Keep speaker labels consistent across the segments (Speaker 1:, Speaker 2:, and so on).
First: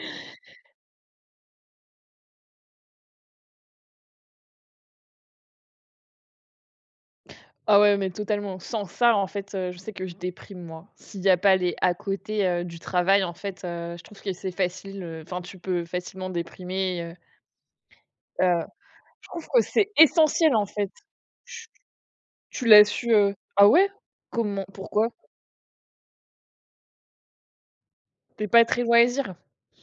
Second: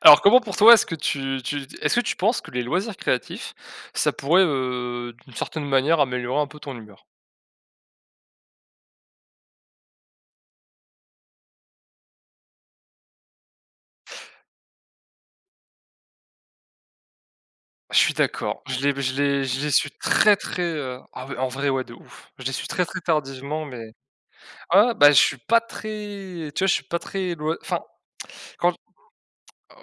Speaker 1: Alors, comment, pour toi, est-ce que tu est-ce que tu penses que les loisirs créatifs, ça pourrait, d'une certaine manière, améliorer un peu ton humeur?
Speaker 2: Ah ouais, mais totalement. Sans ça, en fait, je sais que je déprime, moi. S'il y a pas les à côté, du travail, en fait, je trouve que c'est facile, enfin, tu peux facilement déprimer,
Speaker 1: Je suis
Speaker 2: heu,
Speaker 1: d'accord, je l'ai je
Speaker 2: je
Speaker 1: l'ai
Speaker 2: trouve que
Speaker 1: je l'ai
Speaker 2: c'est
Speaker 1: su très,
Speaker 2: essentiel,
Speaker 1: très,
Speaker 2: en fait.
Speaker 1: ah ouais, en
Speaker 2: Tu
Speaker 1: vrai, ouais, de ouf. Je l'ai
Speaker 2: tu
Speaker 1: su
Speaker 2: l'as
Speaker 1: très, très
Speaker 2: su,
Speaker 1: tardivement.
Speaker 2: ah ouais?
Speaker 1: Mais
Speaker 2: Comment?
Speaker 1: ah,
Speaker 2: Pourquoi?
Speaker 1: bah, je suis pas très, tu vois, je suis pas très loi enfin,
Speaker 2: Tu es pas
Speaker 1: quand
Speaker 2: très loisir?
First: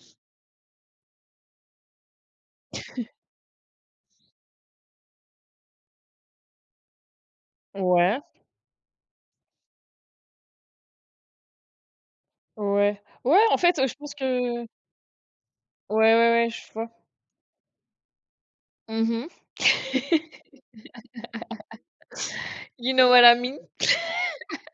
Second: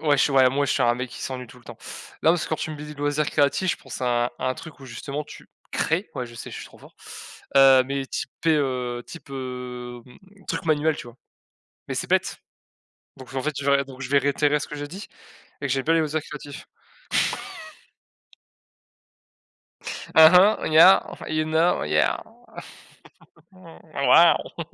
Speaker 1: ouais, je suis ouais, moi, je suis un mec qui s'ennuie tout le temps. Là, parce que quand tu me dis loisirs créatifs, je pense à un truc où justement tu crées, ouais, je sais, je suis trop fort, mais
Speaker 2: Ouais,
Speaker 1: type, truc manuel, tu vois? Mais c'est bête. Donc
Speaker 2: Ouais,
Speaker 1: en fait,
Speaker 2: en
Speaker 1: je
Speaker 2: fait,
Speaker 1: vais
Speaker 2: je
Speaker 1: donc je
Speaker 2: pense
Speaker 1: vais réitérer
Speaker 2: que
Speaker 1: ce que j'ai dit et que j'ai bien
Speaker 2: ouais,
Speaker 1: les modulateurs
Speaker 2: ouais, ouais,
Speaker 1: créatifs.
Speaker 2: je vois. Mmh.
Speaker 1: Ah hein, yeah, you know, yeah,
Speaker 2: You know what I mean?
Speaker 1: wow, waouh.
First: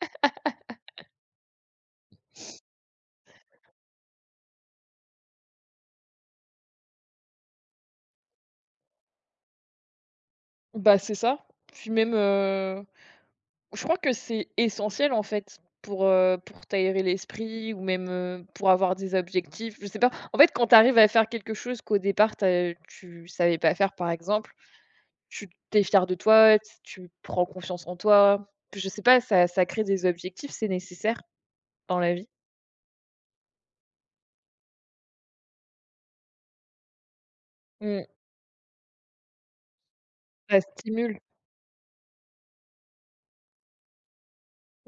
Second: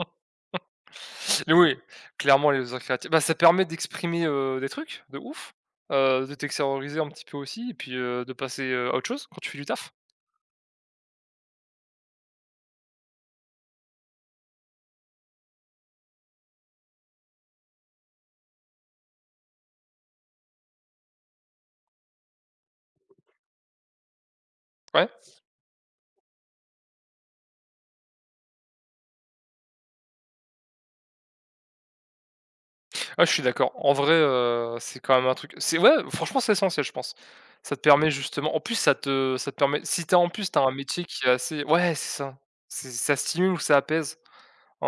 Speaker 1: Oui, clairement, les modulateurs créatifs, bah, ça permet d'exprimer, des trucs de ouf, de t'extérioriser un petit peu aussi et puis, de passer, à autre chose quand tu fais du taf.
Speaker 2: Bah, c'est ça. Puis même, je crois que c'est essentiel en fait pour t'aérer l'esprit ou même, pour avoir des objectifs, je sais pas. En fait, quand tu arrives à faire quelque chose qu'au départ tu savais pas faire par exemple,
Speaker 1: Ouais,
Speaker 2: tu es fier de toi, t tu prends confiance en toi. Je sais pas, ça crée des objectifs, c'est nécessaire dans la vie.
Speaker 1: ouais, je suis d'accord. En vrai, c'est quand même un truc, c'est, ouais, franchement, c'est essentiel, je pense. Ça te
Speaker 2: Mmh.
Speaker 1: permet, justement. En plus, ça te permet, si tu, en plus,
Speaker 2: Ça
Speaker 1: tu as un métier
Speaker 2: stimule.
Speaker 1: qui est assez, ouais, c'est ça. C'est, ça stimule ou ça apaise.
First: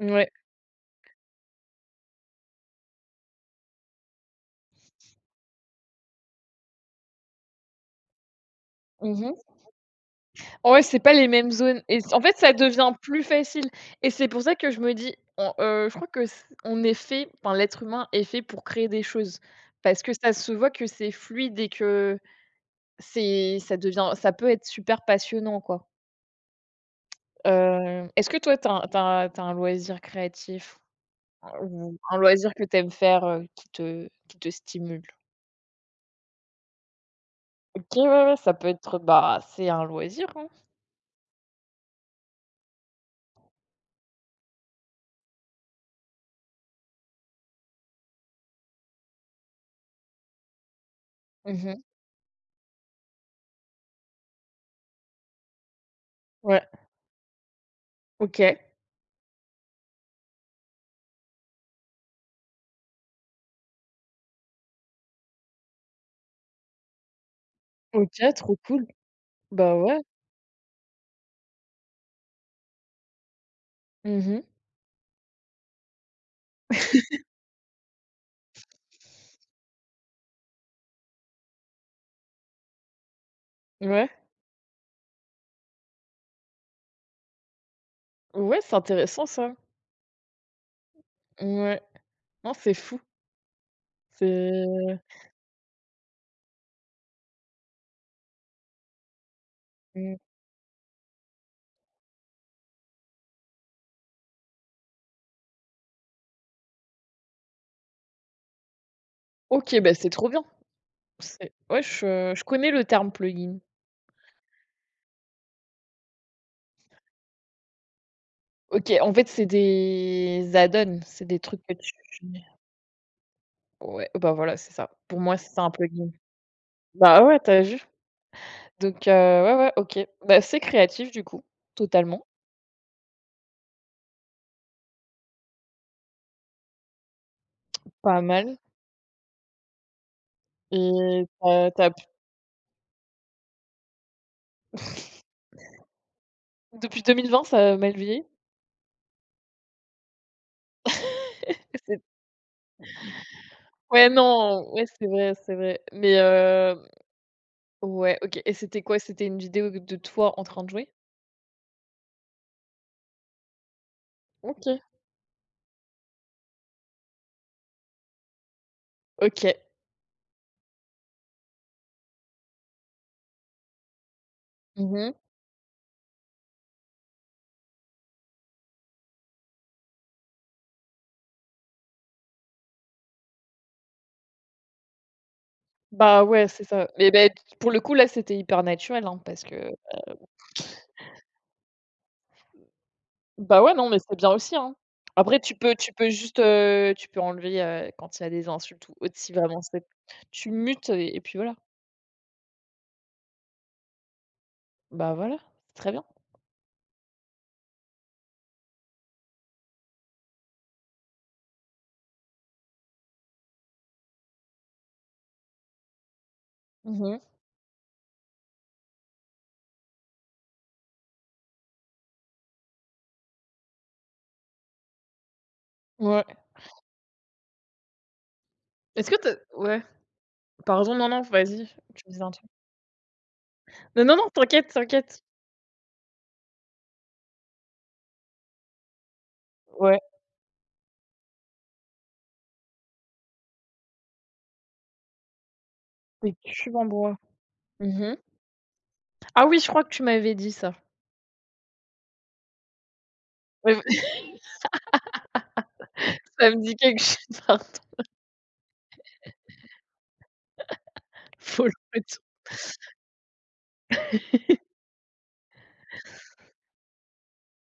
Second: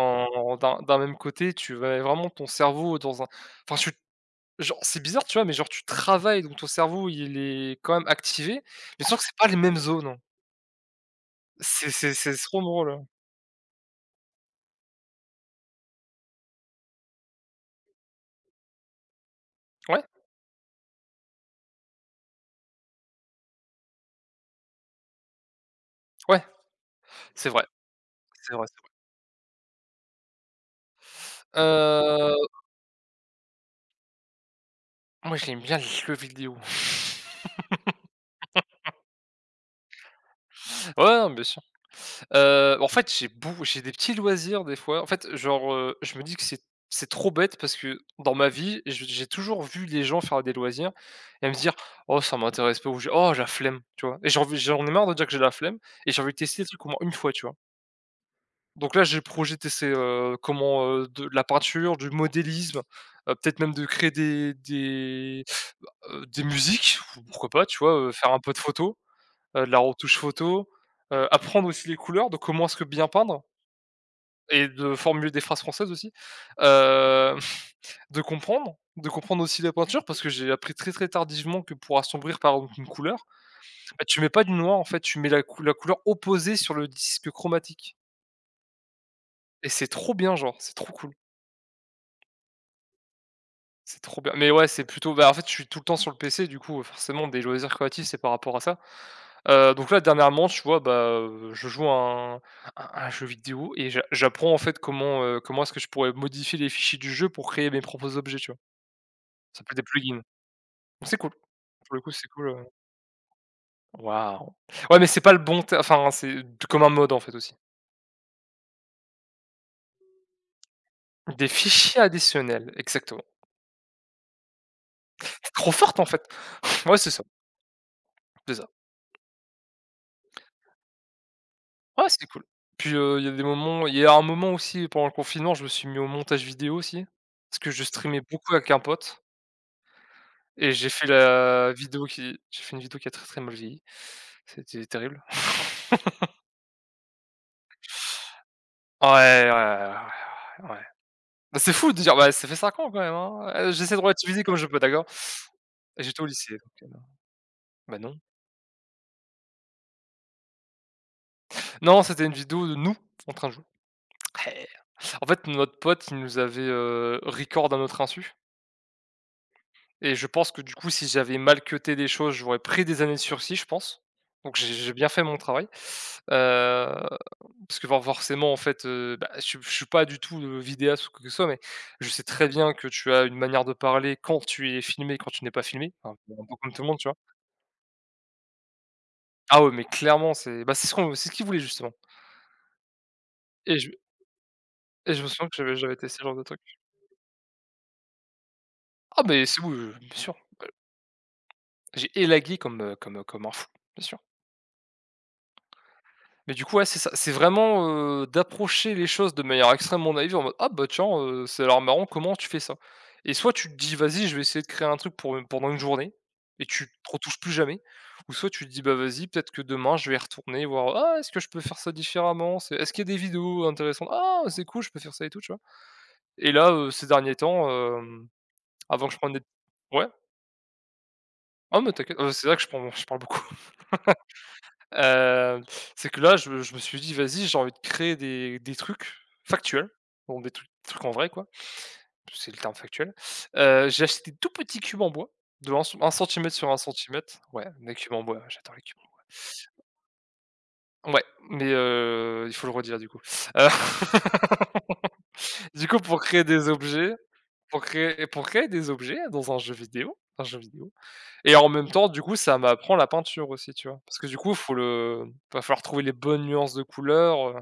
Speaker 2: Ouais.
Speaker 1: d'un même côté, tu vas vraiment ton cerveau dans un, enfin tu, genre, c'est bizarre, tu vois? Mais genre tu travailles, donc ton cerveau, il est quand même activé, mais sûr que c'est pas les mêmes zones, hein.
Speaker 2: Ouais, c'est pas les mêmes zones
Speaker 1: C'est
Speaker 2: et c
Speaker 1: c'est
Speaker 2: en
Speaker 1: c'est
Speaker 2: fait, ça
Speaker 1: trop drôle,
Speaker 2: devient
Speaker 1: hein.
Speaker 2: plus facile et c'est pour ça que je me dis, je crois que c on est fait enfin, l'être humain est fait pour créer des choses parce
Speaker 1: Ouais,
Speaker 2: que ça se voit que c'est fluide et que c'est ça devient ça peut être super passionnant, quoi.
Speaker 1: ouais, c'est vrai,
Speaker 2: Est-ce que
Speaker 1: c'est
Speaker 2: toi,
Speaker 1: vrai, c'est vrai.
Speaker 2: tu as un loisir créatif ou un
Speaker 1: Heu,
Speaker 2: loisir que tu aimes faire, qui te stimule?
Speaker 1: Moi, j'aime bien les jeux vidéo.
Speaker 2: OK, ouais, ouais, ça peut être, bah, c'est un loisir, hein.
Speaker 1: Ouais, non, bien sûr. En fait, j'ai des petits loisirs des fois. En fait, genre, je me dis que c'est trop bête parce que dans ma vie, je j'ai toujours vu les gens faire des loisirs et me
Speaker 2: Mmh
Speaker 1: dire:
Speaker 2: mh.
Speaker 1: «Oh, ça m'intéresse pas» ou je «Oh, j'ai la flemme», tu vois? Et j'en ai marre de dire que j'ai la flemme, et j'ai envie de tester des
Speaker 2: Ouais.
Speaker 1: trucs au moins une fois, tu vois?
Speaker 2: OK.
Speaker 1: Donc là, j'ai le projet de tester, comment, de la peinture, du modélisme, peut-être même de créer des musiques, ou pourquoi pas, tu vois? Faire
Speaker 2: OK,
Speaker 1: un peu
Speaker 2: trop
Speaker 1: de
Speaker 2: cool.
Speaker 1: photos, de
Speaker 2: Bah,
Speaker 1: la
Speaker 2: ouais.
Speaker 1: retouche photo, apprendre aussi les couleurs, de comment est-ce que bien peindre
Speaker 2: Mmh mh.
Speaker 1: et de formuler des phrases françaises aussi, heu, de comprendre aussi la peinture parce que j'ai appris très, très tardivement que pour assombrir par exemple une couleur, bah,
Speaker 2: Ouais.
Speaker 1: tu mets pas du noir en fait, tu mets la couleur opposée sur le disque chromatique,
Speaker 2: Ouais, c'est intéressant ça.
Speaker 1: et c'est trop bien, genre, c'est trop cool,
Speaker 2: Ouais. Non, c'est fou.
Speaker 1: c'est trop bien. Mais ouais, c'est
Speaker 2: C'est
Speaker 1: plutôt, bah, en fait, je suis tout le temps sur le PC, du coup, forcément des loisirs créatifs, c'est par rapport à ça. Donc là
Speaker 2: mmh.
Speaker 1: dernièrement, tu vois, bah, je joue à un jeu vidéo et j'apprends en fait comment, comment est-ce que je pourrais modifier les fichiers du jeu pour créer mes propres objets, tu vois? Ça peut être
Speaker 2: OK,
Speaker 1: des
Speaker 2: bah, c'est
Speaker 1: plugins.
Speaker 2: trop bien.
Speaker 1: Donc c'est cool.
Speaker 2: C'est ouais,
Speaker 1: Pour le coup, c'est
Speaker 2: je
Speaker 1: cool,
Speaker 2: connais le terme plugin.
Speaker 1: waouh! Ouais, mais c'est pas le bon te enfin, c'est comme un mode, en fait, aussi.
Speaker 2: OK, en fait, c'est des add-ons, c'est des
Speaker 1: Des
Speaker 2: trucs que tu
Speaker 1: fichiers additionnels, exactement.
Speaker 2: ouais, bah, voilà, c'est ça. Pour moi,
Speaker 1: Tu
Speaker 2: c'est un
Speaker 1: trop forte, en
Speaker 2: plugin.
Speaker 1: fait. Ouais, c'est
Speaker 2: Bah,
Speaker 1: ça,
Speaker 2: ouais, t'as as vu?
Speaker 1: c'est ça.
Speaker 2: Donc ouais, ouais, OK. Bah, c'est créatif du coup,
Speaker 1: Ouais,
Speaker 2: totalement.
Speaker 1: c'est cool. Puis, il y a un moment aussi pendant le confinement, je me suis mis au montage vidéo aussi, parce que je streamais
Speaker 2: Pas
Speaker 1: beaucoup
Speaker 2: mal
Speaker 1: avec un pote et
Speaker 2: et t'as as tu as p
Speaker 1: j'ai fait une vidéo qui a très, très mal vieilli. C'était terrible.
Speaker 2: depuis 2020, ça a mal vieilli.
Speaker 1: Ouais, ouais, ouais, ouais, ouais, ouais. Bah, c'est fou de
Speaker 2: C'est
Speaker 1: dire, bah, ça fait 5 ans quand même, hein. J'essaie de
Speaker 2: ouais,
Speaker 1: relativiser comme je
Speaker 2: non,
Speaker 1: peux,
Speaker 2: ouais,
Speaker 1: d'accord?
Speaker 2: c'est vrai
Speaker 1: Et
Speaker 2: mais
Speaker 1: j'étais au lycée, donc bah,
Speaker 2: ouais,
Speaker 1: non.
Speaker 2: OK et c'était quoi? C'était une vidéo de toi en train de jouer?
Speaker 1: Non, c'était une vidéo de nous en train de jouer. Eh.
Speaker 2: OK.
Speaker 1: En fait, notre pote, il nous avait, record à notre insu,
Speaker 2: OK.
Speaker 1: et je pense que, du coup, si j'avais mal cuté des choses, j'aurais pris des années de sursis, je pense. Donc j'ai bien
Speaker 2: Mmh.
Speaker 1: fait mon travail, heu, parce que forcément, en fait, bah, je suis pas du tout, vidéaste ou quoi que ce soit, mais je sais très bien que tu as une manière de parler quand tu es filmé, quand tu n'es pas filmé, un
Speaker 2: Bah,
Speaker 1: peu un
Speaker 2: ouais,
Speaker 1: peu
Speaker 2: c'est
Speaker 1: comme tout
Speaker 2: ça.
Speaker 1: le monde, tu
Speaker 2: Mais
Speaker 1: vois?
Speaker 2: ben, pour le coup, là, c'était hyper naturel, hein, parce que
Speaker 1: Ah ouais, mais clairement, c'est, bah, c'est ce qu'on c'est ce qu'il voulait justement,
Speaker 2: bah, ouais,
Speaker 1: et
Speaker 2: non,
Speaker 1: je
Speaker 2: mais c'est bien aussi, hein.
Speaker 1: et je me
Speaker 2: Après
Speaker 1: souviens
Speaker 2: tu
Speaker 1: que
Speaker 2: peux
Speaker 1: j'avais
Speaker 2: tu
Speaker 1: j'avais
Speaker 2: peux
Speaker 1: testé ce genre
Speaker 2: juste,
Speaker 1: de truc.
Speaker 2: tu peux enlever, quand il y a des insultes ou autre,
Speaker 1: Ah
Speaker 2: si
Speaker 1: beh,
Speaker 2: vraiment
Speaker 1: c'est, oui,
Speaker 2: c'est
Speaker 1: oui, bien sûr.
Speaker 2: tu mutes et puis voilà.
Speaker 1: J'ai élagué comme un fou, bien sûr.
Speaker 2: Bah, voilà, c'est très bien.
Speaker 1: Mais du coup, ouais, c'est ça, c'est vraiment, d'approcher les choses de manière extrêmement naïve en mode: «Ah bah, tiens, ça l'air marrant, comment tu fais ça?», et soit tu te dis: «Vas-y, je vais essayer de créer un truc pour, pendant une journée», et tu te
Speaker 2: Mmh.
Speaker 1: retouches plus jamais, ou soit tu te dis: «Bah, vas-y, peut-être que demain je vais y retourner voir, ah, est-ce que je peux faire ça différemment? C'est Est-ce qu'il y a des vidéos intéressantes? Ah, c'est cool, je peux faire ça et tout», tu vois?
Speaker 2: Ouais.
Speaker 1: Et là, ces derniers temps, avant
Speaker 2: Est-ce
Speaker 1: que
Speaker 2: que
Speaker 1: je
Speaker 2: tu
Speaker 1: prenne
Speaker 2: as
Speaker 1: des,
Speaker 2: ouais,
Speaker 1: ouais?
Speaker 2: pardon, non, non, vas-y,
Speaker 1: Ah, mais
Speaker 2: tu me
Speaker 1: t'inquiète,
Speaker 2: disais un
Speaker 1: c'est
Speaker 2: truc.
Speaker 1: vrai que je parle beaucoup.
Speaker 2: Non, non, non, t'inquiète, t'inquiète.
Speaker 1: Heu, c'est que là, je me suis dit: «Vas-y, j'ai envie de créer des trucs factuels,
Speaker 2: Ouais,
Speaker 1: donc des trucs en vrai quoi», c'est le terme factuel. J'ai acheté des tout petits cubes en bois de un
Speaker 2: des
Speaker 1: centimètre sur
Speaker 2: cubes
Speaker 1: un
Speaker 2: en bois.
Speaker 1: centimètre Ouais, des cubes
Speaker 2: Mmh.
Speaker 1: en bois, j'adore les cubes.
Speaker 2: Ah oui, je crois que tu m'avais dit ça.
Speaker 1: Ouais, mais il faut le redire du coup. Heu,
Speaker 2: Ouais,
Speaker 1: du coup, pour créer
Speaker 2: ça me
Speaker 1: des
Speaker 2: dit quelque
Speaker 1: objets
Speaker 2: chose, pardon.
Speaker 1: pour créer des objets dans un jeu vidéo, et
Speaker 2: Faut
Speaker 1: en
Speaker 2: le
Speaker 1: même temps,
Speaker 2: retour.
Speaker 1: du coup, ça m'apprend la peinture aussi, tu vois? Parce que du coup, faut le va falloir trouver les bonnes nuances de couleurs,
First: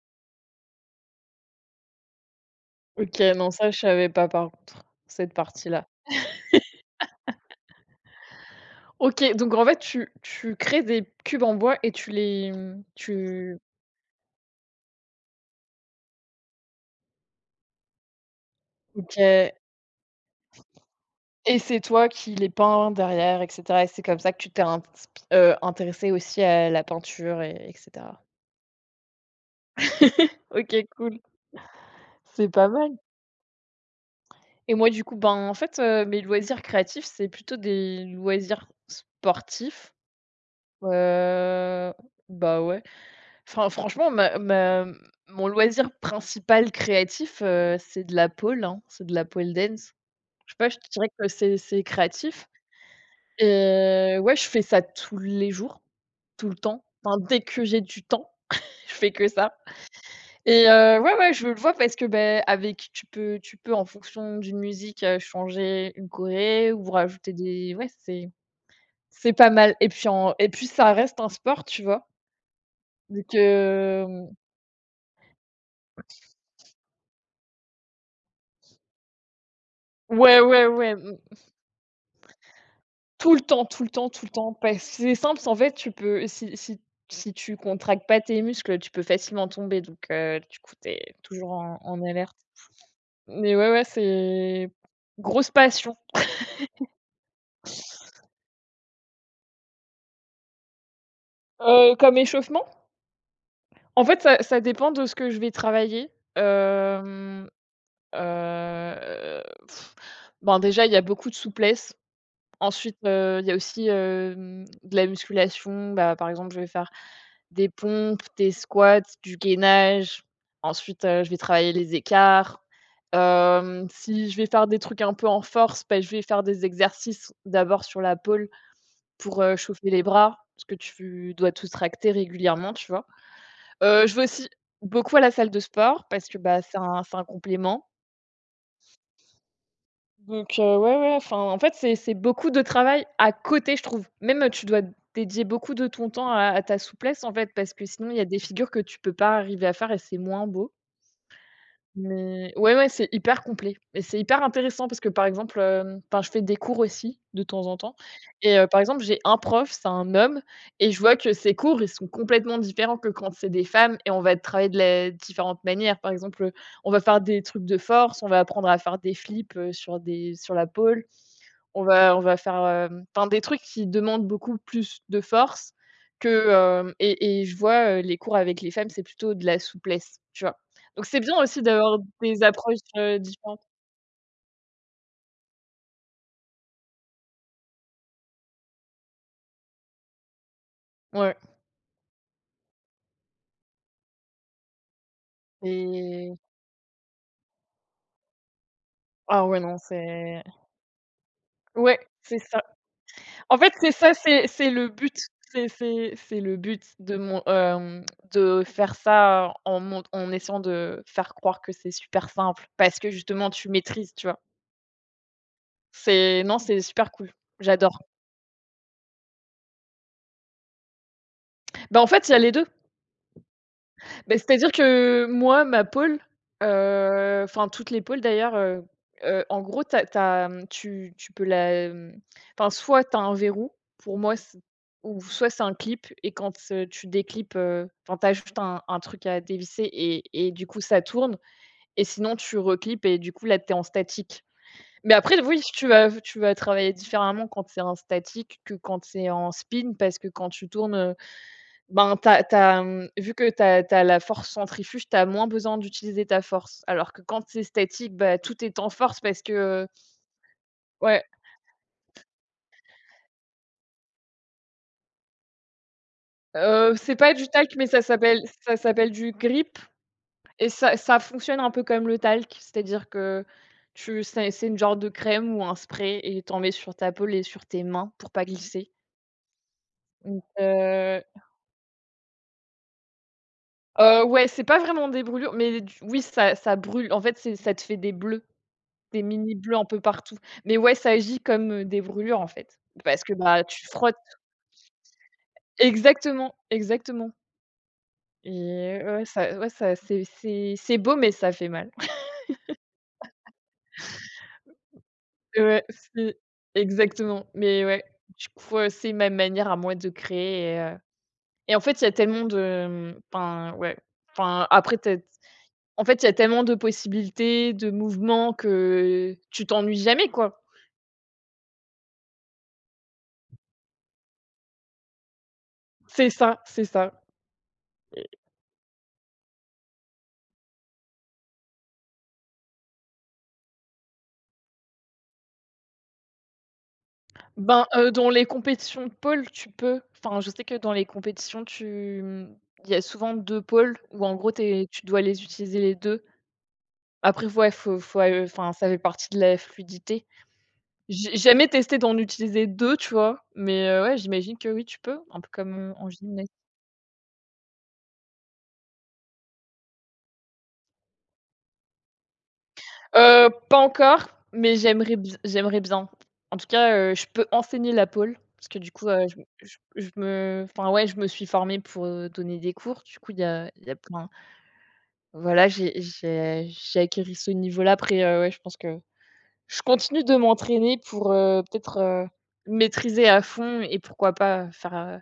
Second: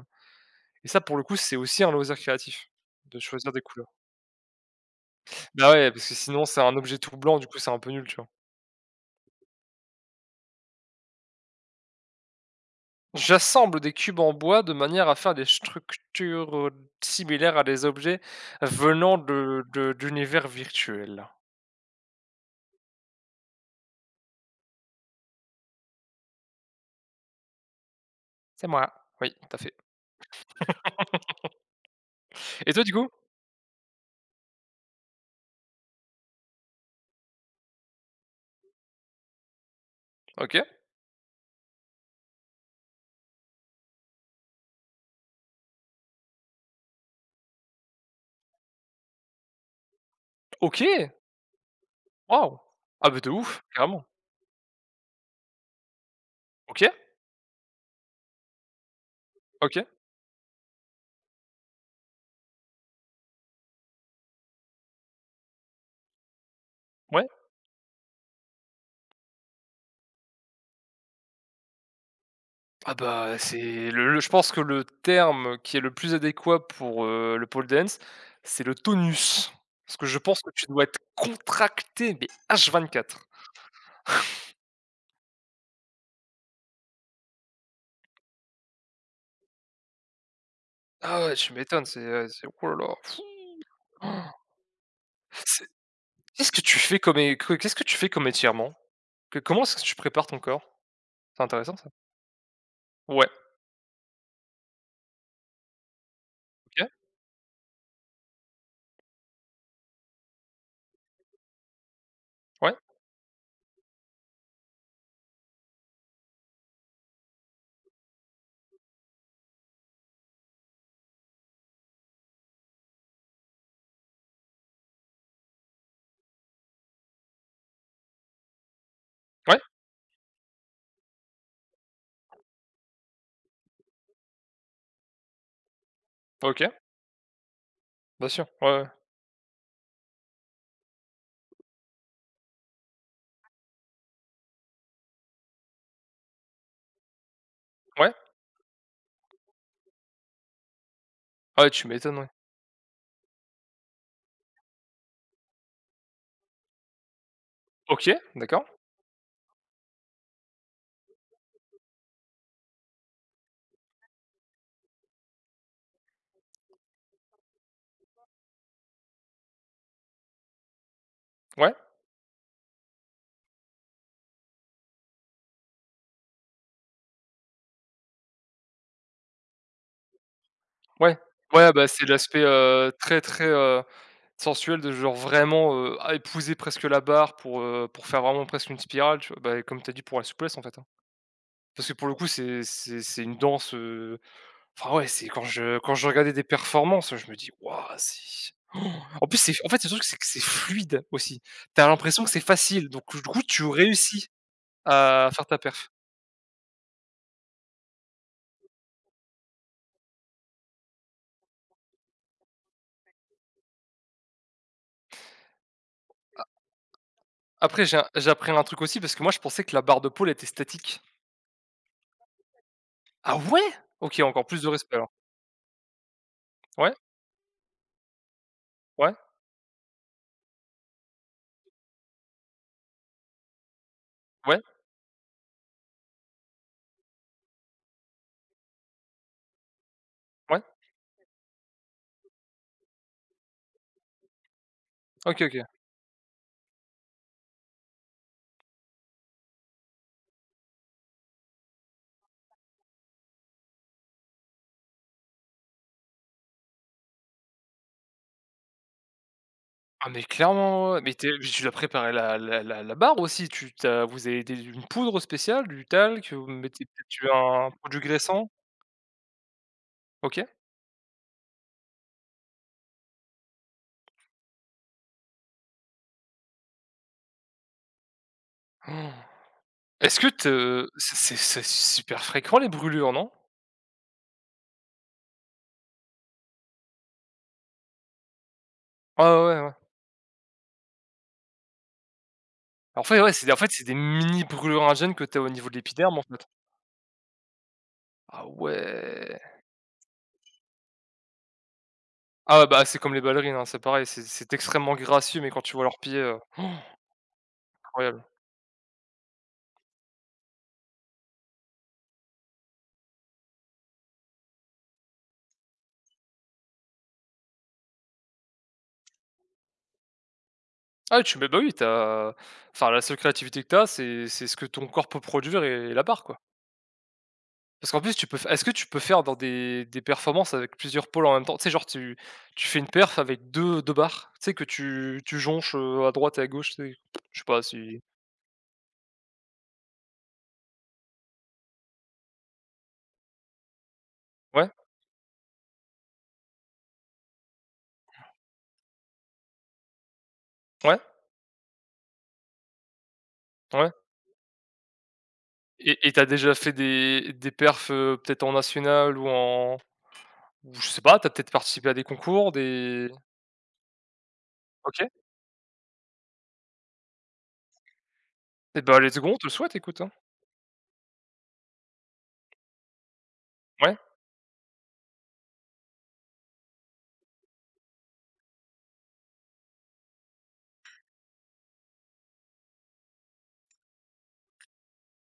Speaker 1: et ça, pour le coup, c'est aussi un loisir créatif,
Speaker 2: OK,
Speaker 1: de
Speaker 2: non,
Speaker 1: choisir des
Speaker 2: ça, je
Speaker 1: couleurs.
Speaker 2: savais pas, par contre, cette
Speaker 1: Bah,
Speaker 2: partie-là.
Speaker 1: ouais, parce que sinon c'est un objet tout blanc, du coup, c'est un peu nul, tu vois?
Speaker 2: OK, donc en fait, tu crées des cubes en bois et tu les, mmh, tu
Speaker 1: J'assemble des cubes en bois de manière à faire des structures similaires à des objets
Speaker 2: OK
Speaker 1: venant de d'univers virtuels.
Speaker 2: et c'est toi qui les peins derrière et cetera et c'est comme ça que tu t'es int intéressée aussi à la peinture et
Speaker 1: C'est moi, oui, tout à fait.
Speaker 2: OK, cool. C'est pas
Speaker 1: Et toi,
Speaker 2: mal
Speaker 1: du coup?
Speaker 2: et moi, du coup, ben, en fait, mes loisirs créatifs, c'est plutôt des loisirs sportifs.
Speaker 1: OK.
Speaker 2: Heu, bah, ouais. Enfin, franchement, ma ma mon loisir principal créatif, c'est de la pole, hein, c'est de la pole dance. Je sais pas, je te dirais
Speaker 1: OK!
Speaker 2: que c'est créatif
Speaker 1: Waouh! Ah, beh, de ouf, carrément.
Speaker 2: et ouais, je fais ça tous les jours, tout le temps.
Speaker 1: OK,
Speaker 2: Enfin, dès que j'ai du temps, je fais que ça
Speaker 1: OK,
Speaker 2: et ouais, ouais, je le vois parce que, ben, avec tu peux en fonction d'une musique, changer une choré ou
Speaker 1: ouais.
Speaker 2: rajouter des ouais, c'est pas mal et puis ça reste un sport, tu vois?
Speaker 1: Ah
Speaker 2: Donc,
Speaker 1: bah, c'est le je pense que le terme qui est le plus adéquat pour, le pole dance, c'est le tonus. Parce que je
Speaker 2: ouais,
Speaker 1: pense que tu
Speaker 2: ouais,
Speaker 1: dois
Speaker 2: ouais.
Speaker 1: être contracté, mais H24.
Speaker 2: Tout le temps, tout le temps, tout le temps, parce que c'est simple, c'est en fait, tu peux si tu contractes pas tes muscles, tu peux facilement tomber donc du coup, tu es
Speaker 1: Ah ouais,
Speaker 2: toujours
Speaker 1: tu
Speaker 2: en
Speaker 1: m'étonnes,
Speaker 2: en alerte.
Speaker 1: c'est ouh là là.
Speaker 2: Mais ouais, ouais, c'est grosse
Speaker 1: C'est
Speaker 2: passion.
Speaker 1: Qu'est-ce que tu fais comme é que qu'est-ce que tu fais comme étirement? Que Comment est-ce que tu prépares ton corps? C'est intéressant, ça.
Speaker 2: Comme échauffement?
Speaker 1: Ouais,
Speaker 2: En fait, ça dépend de ce que je vais travailler.
Speaker 1: OK,
Speaker 2: Hem, heu, ben, déjà, il y a beaucoup de souplesse.
Speaker 1: ouais,
Speaker 2: Ensuite, il y a aussi, de la musculation. Bah, par exemple, je vais faire des pompes, des squats, du gainage. Ensuite, je vais travailler les écarts. Si je vais faire des trucs un peu en force, bah, je vais faire des exercices d'abord sur la pole pour,
Speaker 1: ouais,
Speaker 2: chauffer les bras, parce que tu dois tous tracter régulièrement, tu vois? Je vais aussi beaucoup à la salle de sport parce que, bah,
Speaker 1: OK,
Speaker 2: c'est un complément.
Speaker 1: bien sûr, ouais, ouais,
Speaker 2: Donc ouais, ouais, enfin, en fait, c'est beaucoup de travail à côté, je trouve. Même, tu dois dédier beaucoup de ton temps à ta souplesse, en fait, parce que sinon,
Speaker 1: ouais.
Speaker 2: il y a des figures que tu peux pas arriver à faire et c'est moins beau.
Speaker 1: Ah ouais, tu m'étonnes, ouais.
Speaker 2: Mais ouais, ouais, c'est hyper complet et c'est hyper intéressant parce que, par exemple, enfin, je fais des cours aussi de temps en temps
Speaker 1: OK,
Speaker 2: et
Speaker 1: d'accord,
Speaker 2: par exemple, j'ai un prof, c'est un homme et je vois que ses cours, ils sont complètement différents que quand c'est des femmes et on va travailler de la différentes manières. Par exemple, on va faire des trucs de force, on va apprendre à faire des flips, sur des sur la pole.
Speaker 1: ouais,
Speaker 2: On va faire, enfin des trucs qui demandent beaucoup plus de force que, hem et je vois, les cours avec les femmes, c'est plutôt de la souplesse, tu vois? Donc
Speaker 1: ouais.
Speaker 2: c'est bien aussi
Speaker 1: Ouais, bah,
Speaker 2: d'avoir
Speaker 1: c'est
Speaker 2: des
Speaker 1: l'aspect,
Speaker 2: approches,
Speaker 1: très, très,
Speaker 2: différentes.
Speaker 1: euh, sensuel, de genre vraiment, à épouser presque la barre pour faire vraiment presque une spirale, tu vois? Bah, comme tu as dit pour la souplesse, en fait, hein.
Speaker 2: Ouais
Speaker 1: Parce que pour le coup, c'est une danse, enfin, ouais, c'est quand je regardais
Speaker 2: et
Speaker 1: des performances, je me dis: «Waouh, c'est». En plus,
Speaker 2: ah
Speaker 1: c'est,
Speaker 2: ouais,
Speaker 1: en
Speaker 2: non,
Speaker 1: fait, le truc, c'est que c'est
Speaker 2: c'est
Speaker 1: fluide aussi. Tu as
Speaker 2: ouais,
Speaker 1: l'impression que
Speaker 2: c'est
Speaker 1: c'est
Speaker 2: ça.
Speaker 1: facile, donc du coup,
Speaker 2: En
Speaker 1: tu
Speaker 2: fait, c'est ça,
Speaker 1: réussis
Speaker 2: c'est le but.
Speaker 1: à faire ta
Speaker 2: C'est
Speaker 1: perf.
Speaker 2: c'est c'est le but de mon de faire ça en mon en essayant de faire croire que c'est super simple parce que justement tu maîtrises, tu vois? C'est non, c'est super cool.
Speaker 1: Après,
Speaker 2: J'adore.
Speaker 1: j'ai appris un truc aussi parce que moi, je pensais que la barre de pôle était statique.
Speaker 2: Bah, en fait, il y a les 2.
Speaker 1: Ah ouais? OK,
Speaker 2: Beh,
Speaker 1: encore plus de
Speaker 2: c'est-à-dire
Speaker 1: respect alors.
Speaker 2: que moi, ma pôle,
Speaker 1: Ouais,
Speaker 2: enfin toutes les pôles d'ailleurs,
Speaker 1: ouais,
Speaker 2: en gros, tu as, mmh, tu tu peux la, enfin soit tu as un verrou, pour moi c
Speaker 1: ouais,
Speaker 2: ou soit c'est un clip et quand, tu déclips, enfin tu ajoutes un truc à dévisser et
Speaker 1: ouais.
Speaker 2: du coup ça tourne et sinon tu reclips et du coup là, tu es en statique. Mais après
Speaker 1: OK,
Speaker 2: oui,
Speaker 1: OK.
Speaker 2: tu vas travailler différemment quand c'est en statique que quand c'est en spin parce que quand tu tournes, ben, t'as as tu mmh, vu que tu as la force centrifuge, tu as moins besoin d'utiliser ta force. Alors que quand c'est statique, bah, tout est en force parce que
Speaker 1: Ah, mais clairement, ouais, mais
Speaker 2: ouais,
Speaker 1: tu es mais tu dois préparer la barre aussi, tu t'as vous avez des une poudre spéciale, du talc, vous mettez
Speaker 2: c'est pas
Speaker 1: peut-être
Speaker 2: du
Speaker 1: un
Speaker 2: talc, mais
Speaker 1: produit
Speaker 2: ça s'appelle
Speaker 1: graissant?
Speaker 2: ça s'appelle du grip
Speaker 1: OK.
Speaker 2: et ça fonctionne un peu comme le talc. C'est-à-dire que tu c'est une genre de crème ou un spray et t'en mets sur ta peau et sur tes mains pour pas glisser.
Speaker 1: Oh. Est-ce que
Speaker 2: Donc
Speaker 1: te C'est super fréquent, les brûlures, non?
Speaker 2: ouais, c'est pas vraiment des brûlures, mais du oui, ça brûle. En fait, c'est ça te fait des bleus. Des
Speaker 1: Ah
Speaker 2: mini
Speaker 1: ouais, ouais.
Speaker 2: bleus un peu partout. Mais ouais, ça agit comme, des brûlures en fait.
Speaker 1: En fait,
Speaker 2: Parce
Speaker 1: ouais,
Speaker 2: que,
Speaker 1: c'est en
Speaker 2: bah,
Speaker 1: fait, c'est
Speaker 2: tu
Speaker 1: des
Speaker 2: frottes
Speaker 1: mini brûlures indiennes que t'as au niveau de l'épiderme, en fait.
Speaker 2: exactement, exactement
Speaker 1: Ah
Speaker 2: et ouais,
Speaker 1: ouais.
Speaker 2: ouais, ça c'est c'est beau, mais ça fait mal.
Speaker 1: Ah ouais, bah, c'est comme les ballerines, hein, c'est pareil, c'est extrêmement gracieux, mais quand tu
Speaker 2: Ouais,
Speaker 1: vois leurs pieds,
Speaker 2: c'est exactement, mais ouais,
Speaker 1: incroyable.
Speaker 2: du coup, c'est ma manière à moi de créer et en fait, il y a tellement de, mmh, enfin, ouais, enfin, après tu as en fait, il y a tellement de possibilités, de mouvements que tu t'ennuies jamais, quoi.
Speaker 1: Ah, tu mets bah, oui, t'as. Enfin, la seule créativité que t'as, c'est ce que ton corps peut produire et la barre,
Speaker 2: C'est
Speaker 1: quoi.
Speaker 2: ça, c'est ça.
Speaker 1: Parce qu'en plus, tu peux f est-ce que tu peux faire dans des performances avec plusieurs pôles en même temps? Tu sais, genre, tu fais une perf avec deux barres, tu sais, que tu jonches, à droite et à gauche, tu sais? Je sais pas
Speaker 2: Ben,
Speaker 1: si,
Speaker 2: dans les compétitions de pôle, tu peux. Enfin, je sais que dans les compétitions, tu mmh, il y a souvent 2 pôles où en gros
Speaker 1: ouais,
Speaker 2: t'es tu dois les utiliser les 2. Après, ouais, enfin, ça fait partie de la fluidité.
Speaker 1: ouais,
Speaker 2: J'ai jamais testé d'en utiliser 2, tu vois? Mais,
Speaker 1: ouais,
Speaker 2: ouais, j'imagine que oui, tu peux, un peu comme,
Speaker 1: et
Speaker 2: en
Speaker 1: et tu
Speaker 2: gymnastique.
Speaker 1: déjà fait des perfs, peut-être en national ou en, ou je sais pas, t'as peut-être participé à des concours, des.
Speaker 2: Pas encore, mais
Speaker 1: OK.
Speaker 2: j'aimerais bien. En tout cas, je peux enseigner la pole parce que
Speaker 1: Et
Speaker 2: du
Speaker 1: bah,
Speaker 2: coup,
Speaker 1: let's go, on te le souhaite, écoute,
Speaker 2: je
Speaker 1: hein.
Speaker 2: me enfin, ouais, je me suis formée pour, donner des cours. Du coup, il y a
Speaker 1: Ouais.
Speaker 2: plein voilà, j'ai acquéri ce niveau-là. Après, ouais, je pense que je continue de m'entraîner pour, peut-être, maîtriser à fond et pourquoi pas, faire,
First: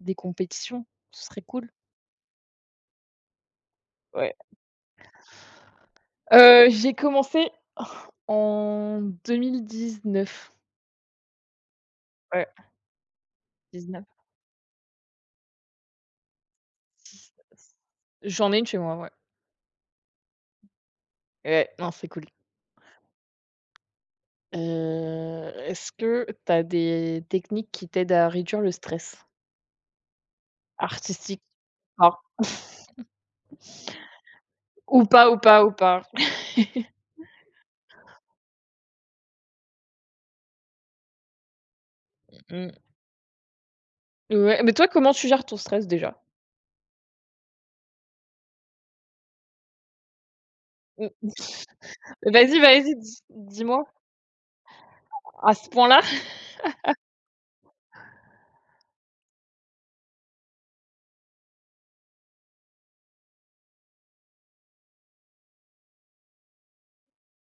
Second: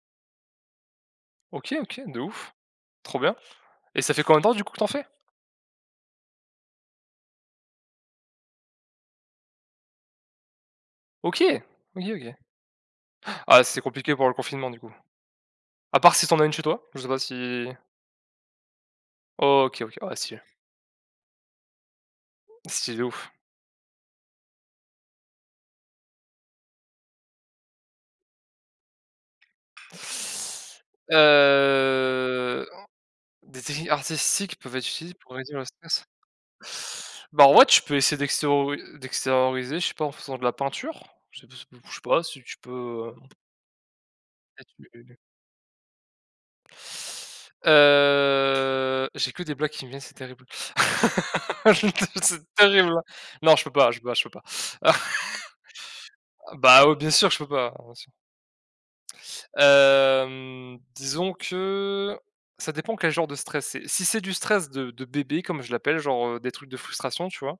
Speaker 2: des compétitions. Ce serait cool.
Speaker 1: OK, OK, de ouf, trop bien, et ça fait
Speaker 2: Ouais.
Speaker 1: combien de temps, du coup, que tu fais?
Speaker 2: J'ai commencé en 2019.
Speaker 1: OK. OK, OK.
Speaker 2: Ouais,
Speaker 1: Ah, c'est compliqué
Speaker 2: 19-10.
Speaker 1: pour le confinement, du coup. À part si t'en as une chez toi, je sais pas si.
Speaker 2: J'en ai une chez moi, ouais.
Speaker 1: OK, OK. Ah, stylé.
Speaker 2: Ouais, non, c'est cool.
Speaker 1: Stylé de ouf.
Speaker 2: Est-ce que tu as des techniques qui t'aident à réduire le stress? Artistique, alors,
Speaker 1: Heu, des techniques artistiques peuvent être
Speaker 2: ou
Speaker 1: utilisées
Speaker 2: pas,
Speaker 1: pour
Speaker 2: ou
Speaker 1: réduire
Speaker 2: pas,
Speaker 1: le
Speaker 2: ou pas.
Speaker 1: stress? Bah, en vrai, tu peux essayer d'extérioriser, je sais pas, en faisant de la peinture. Je sais pas si
Speaker 2: Mmh
Speaker 1: tu
Speaker 2: mh.
Speaker 1: peux,
Speaker 2: Ouais, mais
Speaker 1: peut-être,
Speaker 2: toi, comment tu gères ton stress déjà?
Speaker 1: j'ai que des blagues qui me viennent, c'est terrible.
Speaker 2: Mmh.
Speaker 1: C'est
Speaker 2: Vas-y,
Speaker 1: terrible,
Speaker 2: vas-y,
Speaker 1: hein.
Speaker 2: dis
Speaker 1: Non, je peux
Speaker 2: dis-moi,
Speaker 1: pas, je peux pas, je peux pas.
Speaker 2: à ce point-là?
Speaker 1: Bah, ouais, bien sûr que je peux pas, hein. Disons que ça dépend quel genre de stress c'est. Si c'est du stress de bébé comme je l'appelle, genre, des trucs de frustration, tu vois?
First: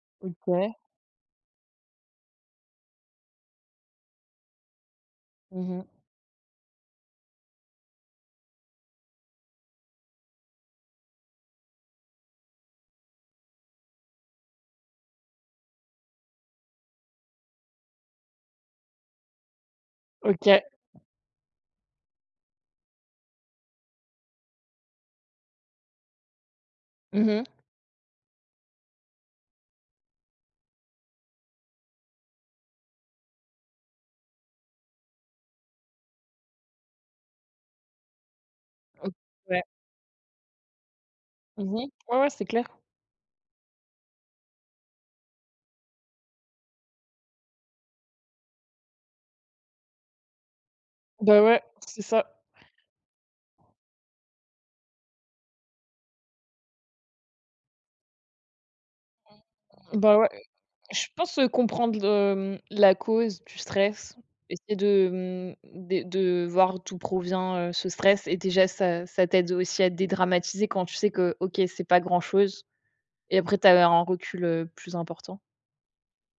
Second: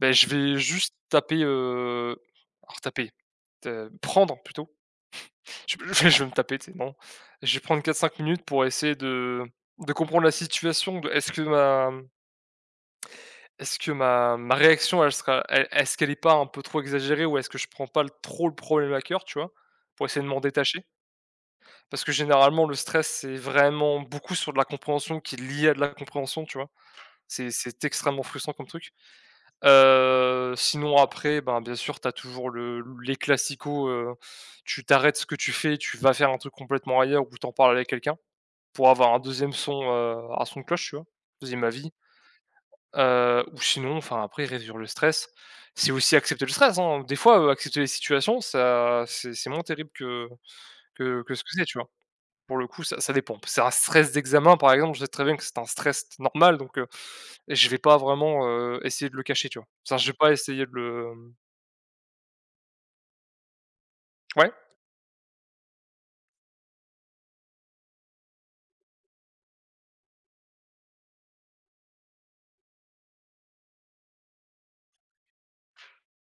Speaker 1: Ben, je vais
Speaker 2: OK.
Speaker 1: juste taper, alors taper, prendre plutôt. Je
Speaker 2: Mmh.
Speaker 1: je vais me taper, tu sais, non. Je vais prendre 4-5 minutes pour essayer de comprendre la situation, de, est-ce que ma réaction, elle sera elle est-ce qu'elle est pas un peu trop exagérée, ou est-ce que je prends pas le trop le problème à cœur, tu vois? Pour essayer de m'en
Speaker 2: OK.
Speaker 1: détacher. Parce que généralement, le stress, c'est vraiment beaucoup sur de la compréhension qui est liée à de la compréhension, tu vois?
Speaker 2: Mmh mh.
Speaker 1: C'est extrêmement frustrant comme truc. Sinon après, ben, bien sûr, tu as toujours le les classicos, tu t'arrêtes ce que tu fais, tu vas faire un truc complètement ailleurs, ou t'en parles avec quelqu'un pour avoir un deuxième
Speaker 2: Ouais.
Speaker 1: son, un son de cloche, tu vois? Deuxième
Speaker 2: Mmh.
Speaker 1: avis.
Speaker 2: Ouais, ouais, c'est clair.
Speaker 1: Ou sinon, enfin, après, réduire le stress, c'est aussi accepter le stress, hein. Des fois, accepter les situations, ça, c'est moins terrible que que
Speaker 2: Bah,
Speaker 1: ce que
Speaker 2: ouais,
Speaker 1: c'est, tu vois?
Speaker 2: c'est ça.
Speaker 1: Pour le coup, ça dépend. C'est un stress d'examen, par exemple, je sais très bien que c'est un stress normal, donc, je vais pas vraiment, essayer de le cacher, tu vois? Enfin, je vais
Speaker 2: Bah, ouais,
Speaker 1: pas essayer de
Speaker 2: je
Speaker 1: le,
Speaker 2: pense, comprendre, la cause du stress,
Speaker 1: ouais?
Speaker 2: essayer de, mmh, de voir d'où provient, ce stress et déjà ça t'aide aussi à dédramatiser quand tu sais que, OK, c'est pas grand-chose et après tu as un recul, plus important.